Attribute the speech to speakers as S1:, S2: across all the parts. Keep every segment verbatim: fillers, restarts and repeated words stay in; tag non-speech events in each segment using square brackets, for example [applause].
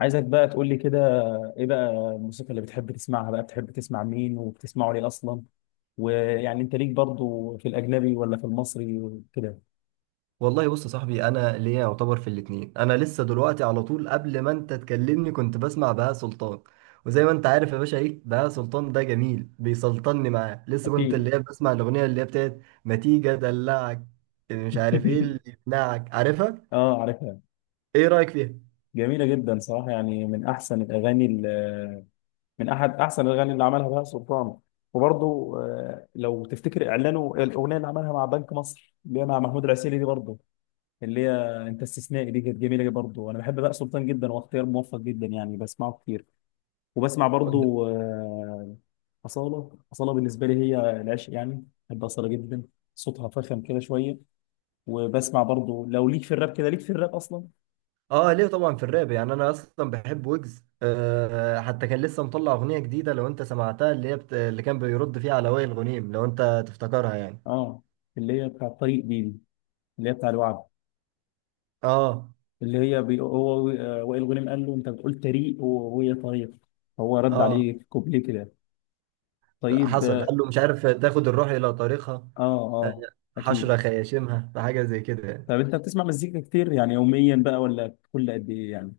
S1: عايزك بقى تقول لي كده، ايه بقى الموسيقى اللي بتحب تسمعها بقى؟ بتحب تسمع مين وبتسمعه ليه اصلا؟ ويعني انت ليك برضو في الاجنبي ولا في المصري وكده؟
S2: والله بص يا صاحبي، انا ليا يعتبر في الاتنين. انا لسه دلوقتي على طول قبل ما انت تكلمني كنت بسمع بهاء سلطان. وزي ما انت عارف يا باشا، ايه بهاء سلطان ده جميل، بيسلطني معاه. لسه كنت
S1: اكيد.
S2: اللي هي بسمع الاغنيه اللي هي بتاعت ما تيجي ادلعك، مش عارف ايه اللي
S1: [laughs]
S2: يقنعك. عارفها؟
S1: اه، عارفها.
S2: ايه رايك فيها؟
S1: جميله جدا صراحه، يعني من احسن الاغاني ال- من احد احسن الاغاني اللي عملها بهاء سلطان. وبرضو آه، لو تفتكر اعلانه، الاغنيه اللي عملها مع بنك مصر اللي هي مع محمود العسيلي دي برضو، اللي هي انت استثنائي دي، كانت جميله برضو. انا بحب بهاء سلطان جدا، واختيار موفق جدا يعني، بسمعه كتير. وبسمع
S2: قول.
S1: برضو آه، أصالة. أصالة بالنسبة لي هي العشق، يعني بحب أصالة جدا. صوتها فخم كده شوية. وبسمع برضو لو ليك في الراب كده، ليك في الراب أصلا.
S2: اه، ليه طبعا في الراب. يعني انا اصلا بحب ويجز، أه. حتى كان لسه مطلع اغنيه جديده، لو انت سمعتها، اللي هي بت... اللي كان بيرد فيها على وائل غنيم، لو انت تفتكرها يعني
S1: اه، اللي هي بتاع طريق دي دي، اللي هي بتاع الوعد.
S2: اه،
S1: اللي هي بي... هو آه، وائل غنيم قال له أنت بتقول طريق و- وهي طريق، فهو رد
S2: اه،
S1: عليه في كوبليه كده. طيب،
S2: حصل
S1: اه.
S2: قال له مش عارف تاخد الروح إلى طريقها. آه،
S1: اه، أكيد.
S2: حشرة خياشمها، فحاجة زي كده يعني.
S1: طب أنت بتسمع مزيكا كتير يعني يوميا بقى ولا كل قد إيه يعني؟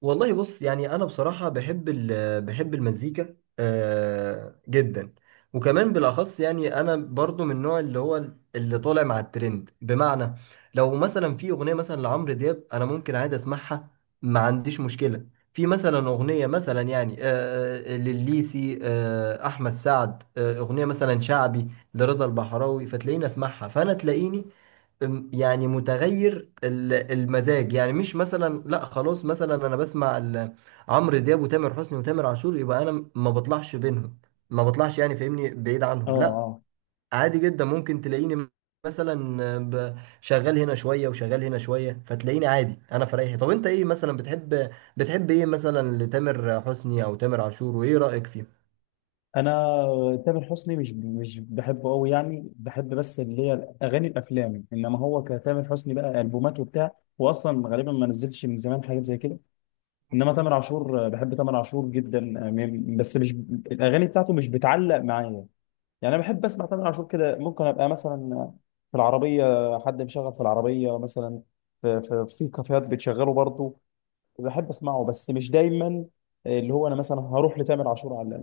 S2: والله بص، يعني انا بصراحه بحب ال- بحب المزيكا آه، جدا. وكمان بالاخص، يعني انا برضو من النوع اللي هو اللي طالع مع الترند. بمعنى، لو مثلا في اغنيه مثلا لعمرو دياب، انا ممكن عادي اسمعها، ما عنديش مشكله. في مثلا اغنيه مثلا يعني آه، آه، لليسي، آه، احمد سعد، آه، اغنيه مثلا شعبي لرضا البحراوي، فتلاقيني اسمعها. فانا تلاقيني أم- يعني متغير ال- المزاج. يعني مش مثلا لا خلاص مثلا انا بسمع ال- عمرو دياب وتامر حسني وتامر عاشور، يبقى انا م- ما بطلعش بينهم. ما بطلعش، يعني فاهمني، بعيد
S1: اه،
S2: عنهم، لا.
S1: آه.
S2: عادي جدا ممكن تلاقيني مثلا ب- شغال هنا شوية وشغال هنا شوية. فتلاقيني عادي انا في رايحي. طب انت ايه مثلا بتحب بتحب ايه مثلا لتامر حسني او تامر عاشور، وايه رأيك فيه؟
S1: انا تامر حسني مش مش بحبه قوي يعني، بحب بس اللي هي اغاني الافلام، انما هو كتامر حسني بقى، البومات وبتاع، هو اصلا غالبا ما نزلش من زمان حاجات زي كده. انما تامر عاشور آه، بحب تامر عاشور جدا. آه، م- بس مش الاغاني بتاعته مش بتعلق معايا. يعني انا بحب اسمع تامر عاشور كده، ممكن ابقى مثلا في العربيه، حد مشغل في العربيه مثلا، في في, في كافيهات بتشغله برضه، بحب اسمعه بس مش دايما. اللي هو انا مثلا هروح لتامر عاشور على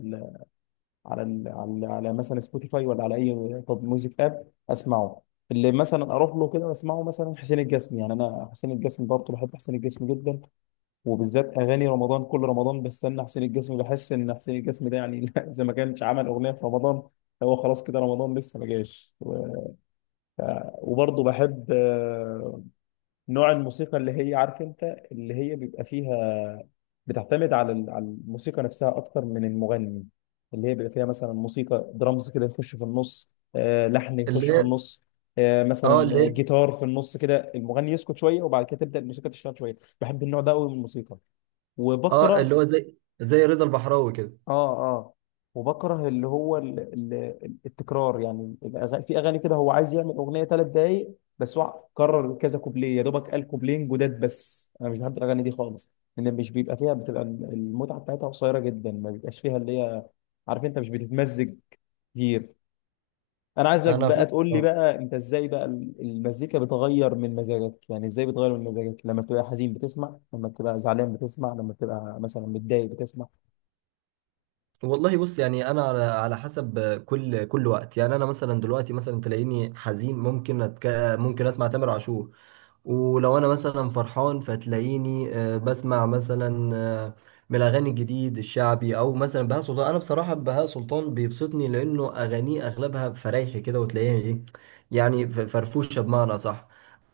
S1: على ال على على مثلا سبوتيفاي، ولا على اي طب ميوزك اب، اسمعه. اللي مثلا اروح له كده اسمعه مثلا حسين الجسمي، يعني انا حسين الجسمي برضه، بحب حسين الجسمي جدا، وبالذات اغاني رمضان. كل رمضان بستنى حسين الجسمي، بحس ان حسين الجسمي ده يعني [laughs] اذا ما كانش عمل اغنيه في رمضان هو خلاص كده رمضان لسه ما جاش. و- وبرضه بحب نوع الموسيقى اللي هي، عارف انت، اللي هي بيبقى فيها، بتعتمد على ال- على الموسيقى نفسها اكتر من المغني. اللي هي بيبقى فيها مثلا موسيقى درامز كده يخش في النص، آه، لحن يخش
S2: اللي
S1: في
S2: هي.
S1: النص، آه،
S2: اه، اللي
S1: مثلا
S2: هي.
S1: جيتار في النص كده، المغني يسكت شويه وبعد كده تبدا الموسيقى تشتغل شويه. بحب النوع ده قوي من الموسيقى.
S2: اه،
S1: وبكره.
S2: اللي هو زي، زي رضا البحراوي كده.
S1: اه، اه. وبكره اللي هو ال ال ال- التكرار، يعني الأغاني، في اغاني كده هو عايز يعمل اغنيه ثلاث دقايق، بس هو كرر كذا كوبليه، يا دوبك قال كوبلين جداد. بس انا مش بحب الاغاني دي خالص، لان مش بيبقى فيها، بتبقى المتعه بتاعتها قصيره جدا، ما بيبقاش فيها اللي هي، عارف انت، مش بتتمزج كتير. انا عايزك
S2: انا
S1: بقى
S2: فاهم،
S1: تقول لي
S2: آه.
S1: بقى، انت ازاي بقى ال- المزيكا بتغير من مزاجك؟ يعني ازاي بتغير من مزاجك لما بتبقى حزين بتسمع، لما بتبقى زعلان بتسمع، لما بتبقى مثلا متضايق بتسمع؟
S2: والله بص، يعني انا على على حسب كل كل وقت. يعني انا مثلا دلوقتي مثلا تلاقيني حزين، ممكن أتك... ممكن اسمع تامر عاشور. ولو انا مثلا فرحان، فتلاقيني آه، بسمع مثلا آه، من الاغاني الجديد الشعبي، او مثلا بهاء سلطان. انا بصراحه بهاء سلطان بيبسطني، لانه اغانيه اغلبها فرايحي كده، وتلاقيها ايه، يعني ف- فرفوشه بمعنى صح.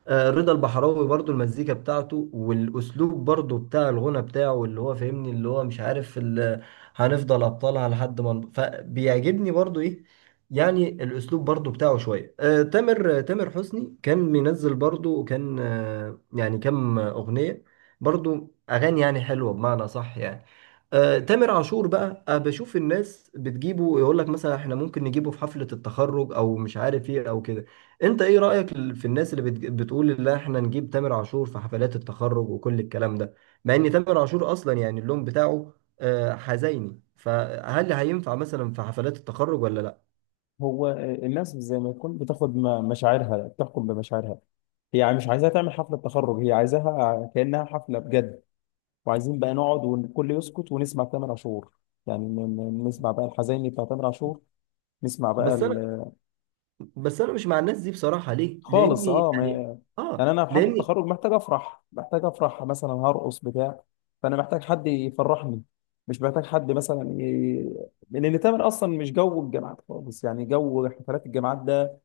S2: آه، رضا البحراوي برضو، المزيكا بتاعته والاسلوب برضو بتاع الغنى بتاعه، اللي هو فاهمني، اللي هو مش عارف ال- هنفضل ابطالها لحد ما ن- فبيعجبني برضو ايه، يعني الاسلوب برضو بتاعه شويه. آه، تامر آه، تامر حسني كان منزل برضو كان آه، يعني كم اغنيه، برضو اغاني يعني حلوه بمعنى صح يعني. آه، تامر عاشور بقى، آه، بشوف الناس بتجيبه يقول لك مثلا احنا ممكن نجيبه في حفله التخرج، او مش عارف ايه او كده. انت ايه رأيك ال- في الناس اللي بتج- بتقول ان احنا نجيب تامر عاشور في حفلات التخرج وكل الكلام ده؟ مع ان تامر عاشور اصلا يعني اللون بتاعه آه، حزيني، فهل هينفع مثلا في حفلات التخرج ولا لا؟
S1: هو الناس زي ما يكون بتاخد م- مشاعرها، بتحكم بمشاعرها. هي يعني مش عايزاها تعمل حفلة تخرج، هي عايزاها كأنها حفلة بجد، وعايزين بقى نقعد والكل يسكت ونسمع تامر عاشور. يعني ن- ن- نسمع بقى الحزيني بتاع تامر عاشور، نسمع بقى
S2: بس انا
S1: ال...
S2: بس انا مش مع الناس دي بصراحة. ليه؟
S1: خالص.
S2: لاني
S1: اه،
S2: يعني،
S1: ما...
S2: اه،
S1: يعني انا في حفلة
S2: لان،
S1: التخرج محتاج افرح، محتاج افرح مثلا، هرقص بتاع، فانا محتاج حد يفرحني، مش محتاج حد مثلا ي... لان تامر اصلا مش جو الجامعات خالص، يعني جو حفلات الجامعات ده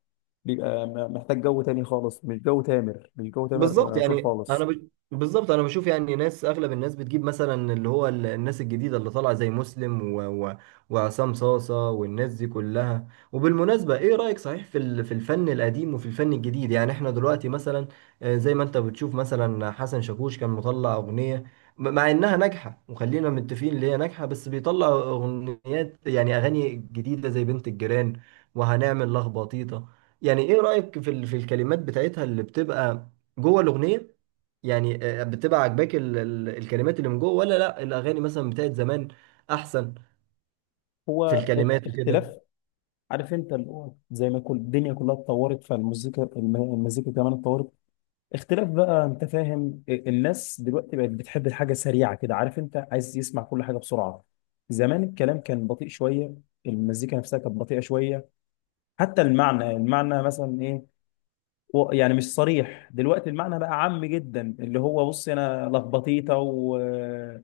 S1: بيبقى م- محتاج جو تاني خالص، مش جو تامر، مش جو تامر
S2: بالظبط.
S1: عاشور
S2: يعني انا
S1: خالص.
S2: ب... بالظبط انا بشوف يعني ناس، اغلب الناس بتجيب مثلا اللي هو ال- الناس الجديده اللي طالعه زي مسلم و... و... وعصام صاصه والناس دي كلها. وبالمناسبه، ايه رايك صحيح في ال... في الفن القديم وفي الفن الجديد؟ يعني احنا دلوقتي مثلا، آه، زي ما انت بتشوف مثلا حسن شاكوش كان مطلع اغنيه، م- مع انها ناجحه وخلينا متفقين ان هي ناجحه، بس بيطلع اغنيات يعني اغاني جديده زي بنت الجيران وهنعمل لخبطيطه. يعني ايه رايك في ال... في الكلمات بتاعتها اللي بتبقى جوه الاغنيه؟ يعني آه، بتبقى عاجباك ال- ال- الكلمات اللي من جوه، ولا لا الاغاني مثلا بتاعت زمان احسن
S1: هو
S2: في
S1: اخ-
S2: الكلمات وكده؟
S1: اختلاف، عارف انت، اللي هو زي ما كل الدنيا كلها اتطورت، فالمزيكا الم- المزيكا كمان اتطورت. اختلاف بقى، انت فاهم، ال- الناس دلوقتي بقت بتحب الحاجه سريعه كده، عارف انت، عايز يسمع كل حاجه بسرعه. زمان الكلام كان بطيء شويه، المزيكا نفسها كانت بطيئه شويه، حتى المعنى، المعنى مثلا ايه، و- يعني مش صريح. دلوقتي المعنى بقى عام جدا، اللي هو، بص، انا لخبطيطه، و-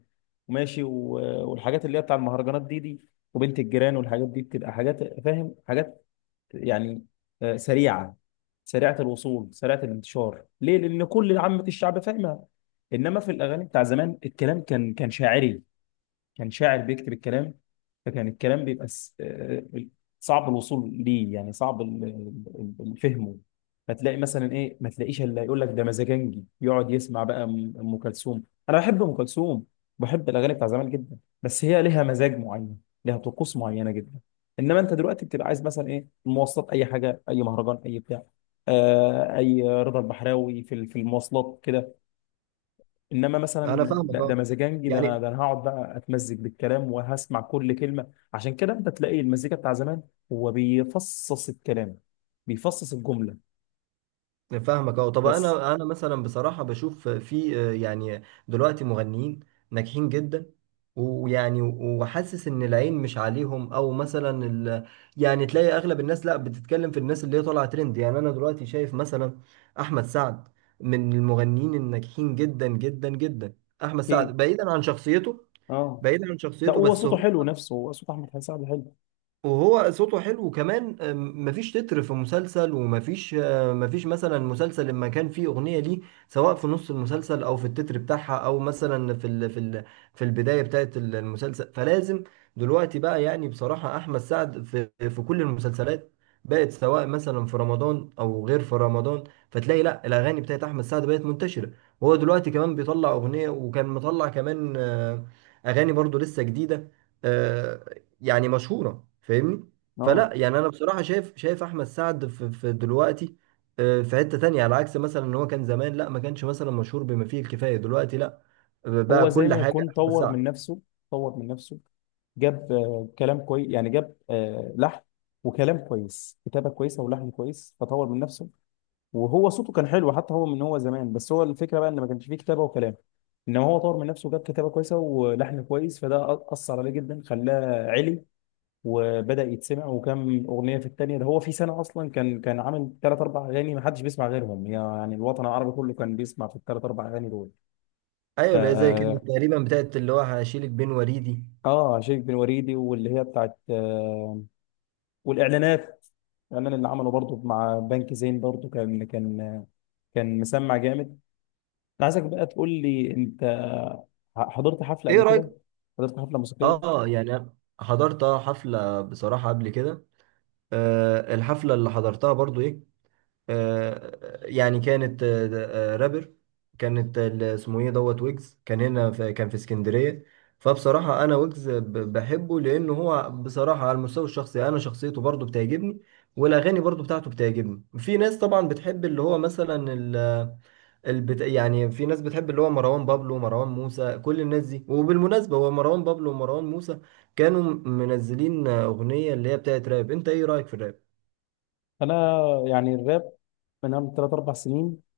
S1: وماشي، و- والحاجات اللي هي بتاع المهرجانات دي دي، وبنت الجيران والحاجات دي، بتبقى حاجات فاهم، حاجات يعني آه، سريعه، سريعه الوصول، سريعه الانتشار، ليه؟ لان كل عامه الشعب فاهمها. انما في الاغاني بتاع زمان الكلام كان كان شاعري، كان شاعر بيكتب الكلام، فكان الكلام بيبقى س- آه، صعب الوصول ليه، يعني صعب ال- ال- ال- فهمه. فتلاقي مثلا ايه، ما تلاقيش الا يقول لك ده مزاجنجي، يقعد يسمع بقى ام أم كلثوم. انا بحب ام كلثوم، بحب الاغاني بتاع زمان جدا، بس هي ليها مزاج معين، ليها طقوس معينه جدا. انما انت دلوقتي بتبقى عايز مثلا ايه، المواصلات، اي حاجه، اي مهرجان، اي بتاع، آه اي رضا البحراوي في ال- في المواصلات كده. انما مثلا
S2: انا فاهمك،
S1: لا، ده
S2: اه،
S1: مزاجنجي، ده انا،
S2: يعني
S1: ده انا هقعد بقى اتمزج بالكلام وهسمع كل كلمه. عشان كده انت تلاقي المزيكا بتاع زمان، هو بيفصص الكلام، بيفصص الجمله.
S2: فاهمك، اه. طب
S1: بس،
S2: انا، انا مثلا بصراحه بشوف في آه، يعني دلوقتي مغنيين ناجحين جدا. ويعني وحاسس ان العين مش عليهم، او مثلا ال... يعني تلاقي اغلب الناس لا بتتكلم في الناس اللي هي طالعه ترند. يعني انا دلوقتي شايف مثلا احمد سعد من المغنيين الناجحين جدا جدا جدا. احمد
S1: اكيد.
S2: سعد بعيدا عن شخصيته،
S1: اه.
S2: بعيدا عن
S1: لا،
S2: شخصيته،
S1: هو
S2: بس
S1: صوته
S2: هو،
S1: حلو نفسه، هو صوت احمد حسين سعد حلو.
S2: وهو صوته حلو. وكمان أم، مفيش تتر في مسلسل، ومفيش آه، مفيش مثلا مسلسل لما كان فيه أغنية ليه، سواء في نص المسلسل أو في التتر بتاعها، أو مثلا في ال في ال في البداية بتاعت ال- المسلسل، فلازم. دلوقتي بقى يعني بصراحة أحمد سعد في في كل المسلسلات بقت، سواء مثلا في رمضان أو غير في رمضان. فتلاقي لا الأغاني بتاعت أحمد سعد بقت منتشرة. وهو دلوقتي كمان بيطلع أغنية، وكان مطلع كمان آه، أغاني برضو لسه جديدة، آه، يعني مشهورة، فاهمني.
S1: اه،
S2: فلا يعني انا اه بصراحة شايف شايف احمد سعد في, في دلوقتي آه، في حتة تانية، على عكس مثلا ان هو كان زمان لا، ما كانش مثلا مشهور بما فيه الكفاية. دلوقتي لا، بقى
S1: هو زي
S2: كل لا
S1: ما
S2: حاجة
S1: يكون
S2: احمد
S1: طور
S2: سعد.
S1: من نفسه، طور من نفسه، جاب آه كلام كويس يعني، جاب آه لحن وكلام كويس، كتابه كويسه ولحن كويس، فطور من نفسه. وهو صوته كان حلو حتى هو، من هو زمان، بس هو الفكره بقى ان ما كانش فيه كتابه وكلام. انما هو طور من نفسه وجاب كتابه كويسه ولحن كويس، فده أ- اثر عليه جدا، خلاه علي وبدا يتسمع. وكم اغنيه في الثانيه ده، هو في سنه اصلا كان كان عامل ثلاث اربع اغاني ما حدش بيسمع غيرهم، يعني الوطن العربي كله كان بيسمع في الثلاث اربع اغاني دول.
S2: ايوه اللي هي زي، كانت
S1: ف
S2: تقريبا بتاعت اللي هو هشيلك بين وريدي.
S1: اه شيخ بن وريدي، واللي هي بتاعت آه والاعلانات، الاعلان اللي عمله برضه مع بنك زين برضه، كان كان كان مسمع جامد. انا عايزك بقى تقول لي، انت حضرت حفله
S2: ايه
S1: قبل
S2: رأيك؟
S1: كده؟ حضرت حفله موسيقيه؟
S2: اه، يعني أنا حضرت حفلة بصراحة قبل كده. آه، الحفلة اللي حضرتها برضو ايه، آه، يعني كانت آه، آه، رابر. كانت ال- اسمه ايه دوت ويجز. كان هنا، في، كان في اسكندرية. فبصراحة انا ويجز ب- بحبه، لان هو بصراحة على المستوى الشخصي انا شخصيته برضو بتعجبني، والاغاني برضو بتاعته بتعجبني. في ناس طبعا بتحب اللي هو مثلا ال البت... يعني في ناس بتحب اللي هو مروان بابلو ومروان موسى، كل الناس دي. وبالمناسبة هو مروان بابلو ومروان موسى كانوا منزلين أغنية اللي هي بتاعت راب. انت ايه رأيك في الراب؟
S1: انا يعني الراب من ثلاث اربع سنين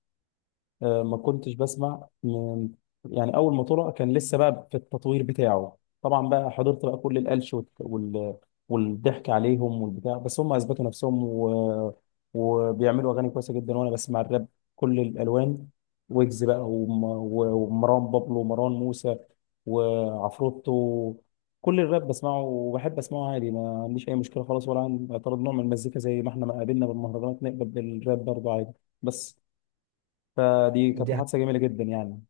S1: آه، ما كنتش بسمع من، يعني اول ما طلع كان لسه بقى في التطوير بتاعه طبعا، بقى حضرت بقى كل القلش والت- وال... والضحك عليهم والبتاع، بس هم اثبتوا نفسهم و... وبيعملوا اغاني كويسه جدا. وانا بسمع الراب كل الالوان، ويجز بقى وم... و- ومروان بابلو ومروان موسى وعفروتو، كل الراب بسمعه وبحب اسمعه عادي، ما عنديش اي مشكله خالص، ولا عندي اعتراض نوع من المزيكا، زي ما احنا ما قابلنا بالمهرجانات نقبل بالراب برضه عادي. بس، فدي كانت محادثة جميلة جدا يعني.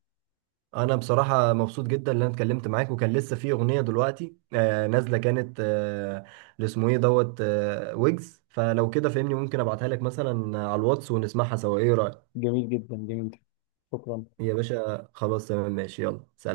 S2: انا بصراحه مبسوط جدا ان انا اتكلمت معاك. وكان لسه في اغنيه دلوقتي آه، نازله كانت آه، اللي اسمه ايه دوت آه، ويجز. فلو كده فهمني، ممكن ابعتها لك مثلا على الواتس ونسمعها سوا، ايه رايك؟
S1: جميل جدا، جميل. شكرا.
S2: يا باشا خلاص، تمام، ماشي، يلا سلام.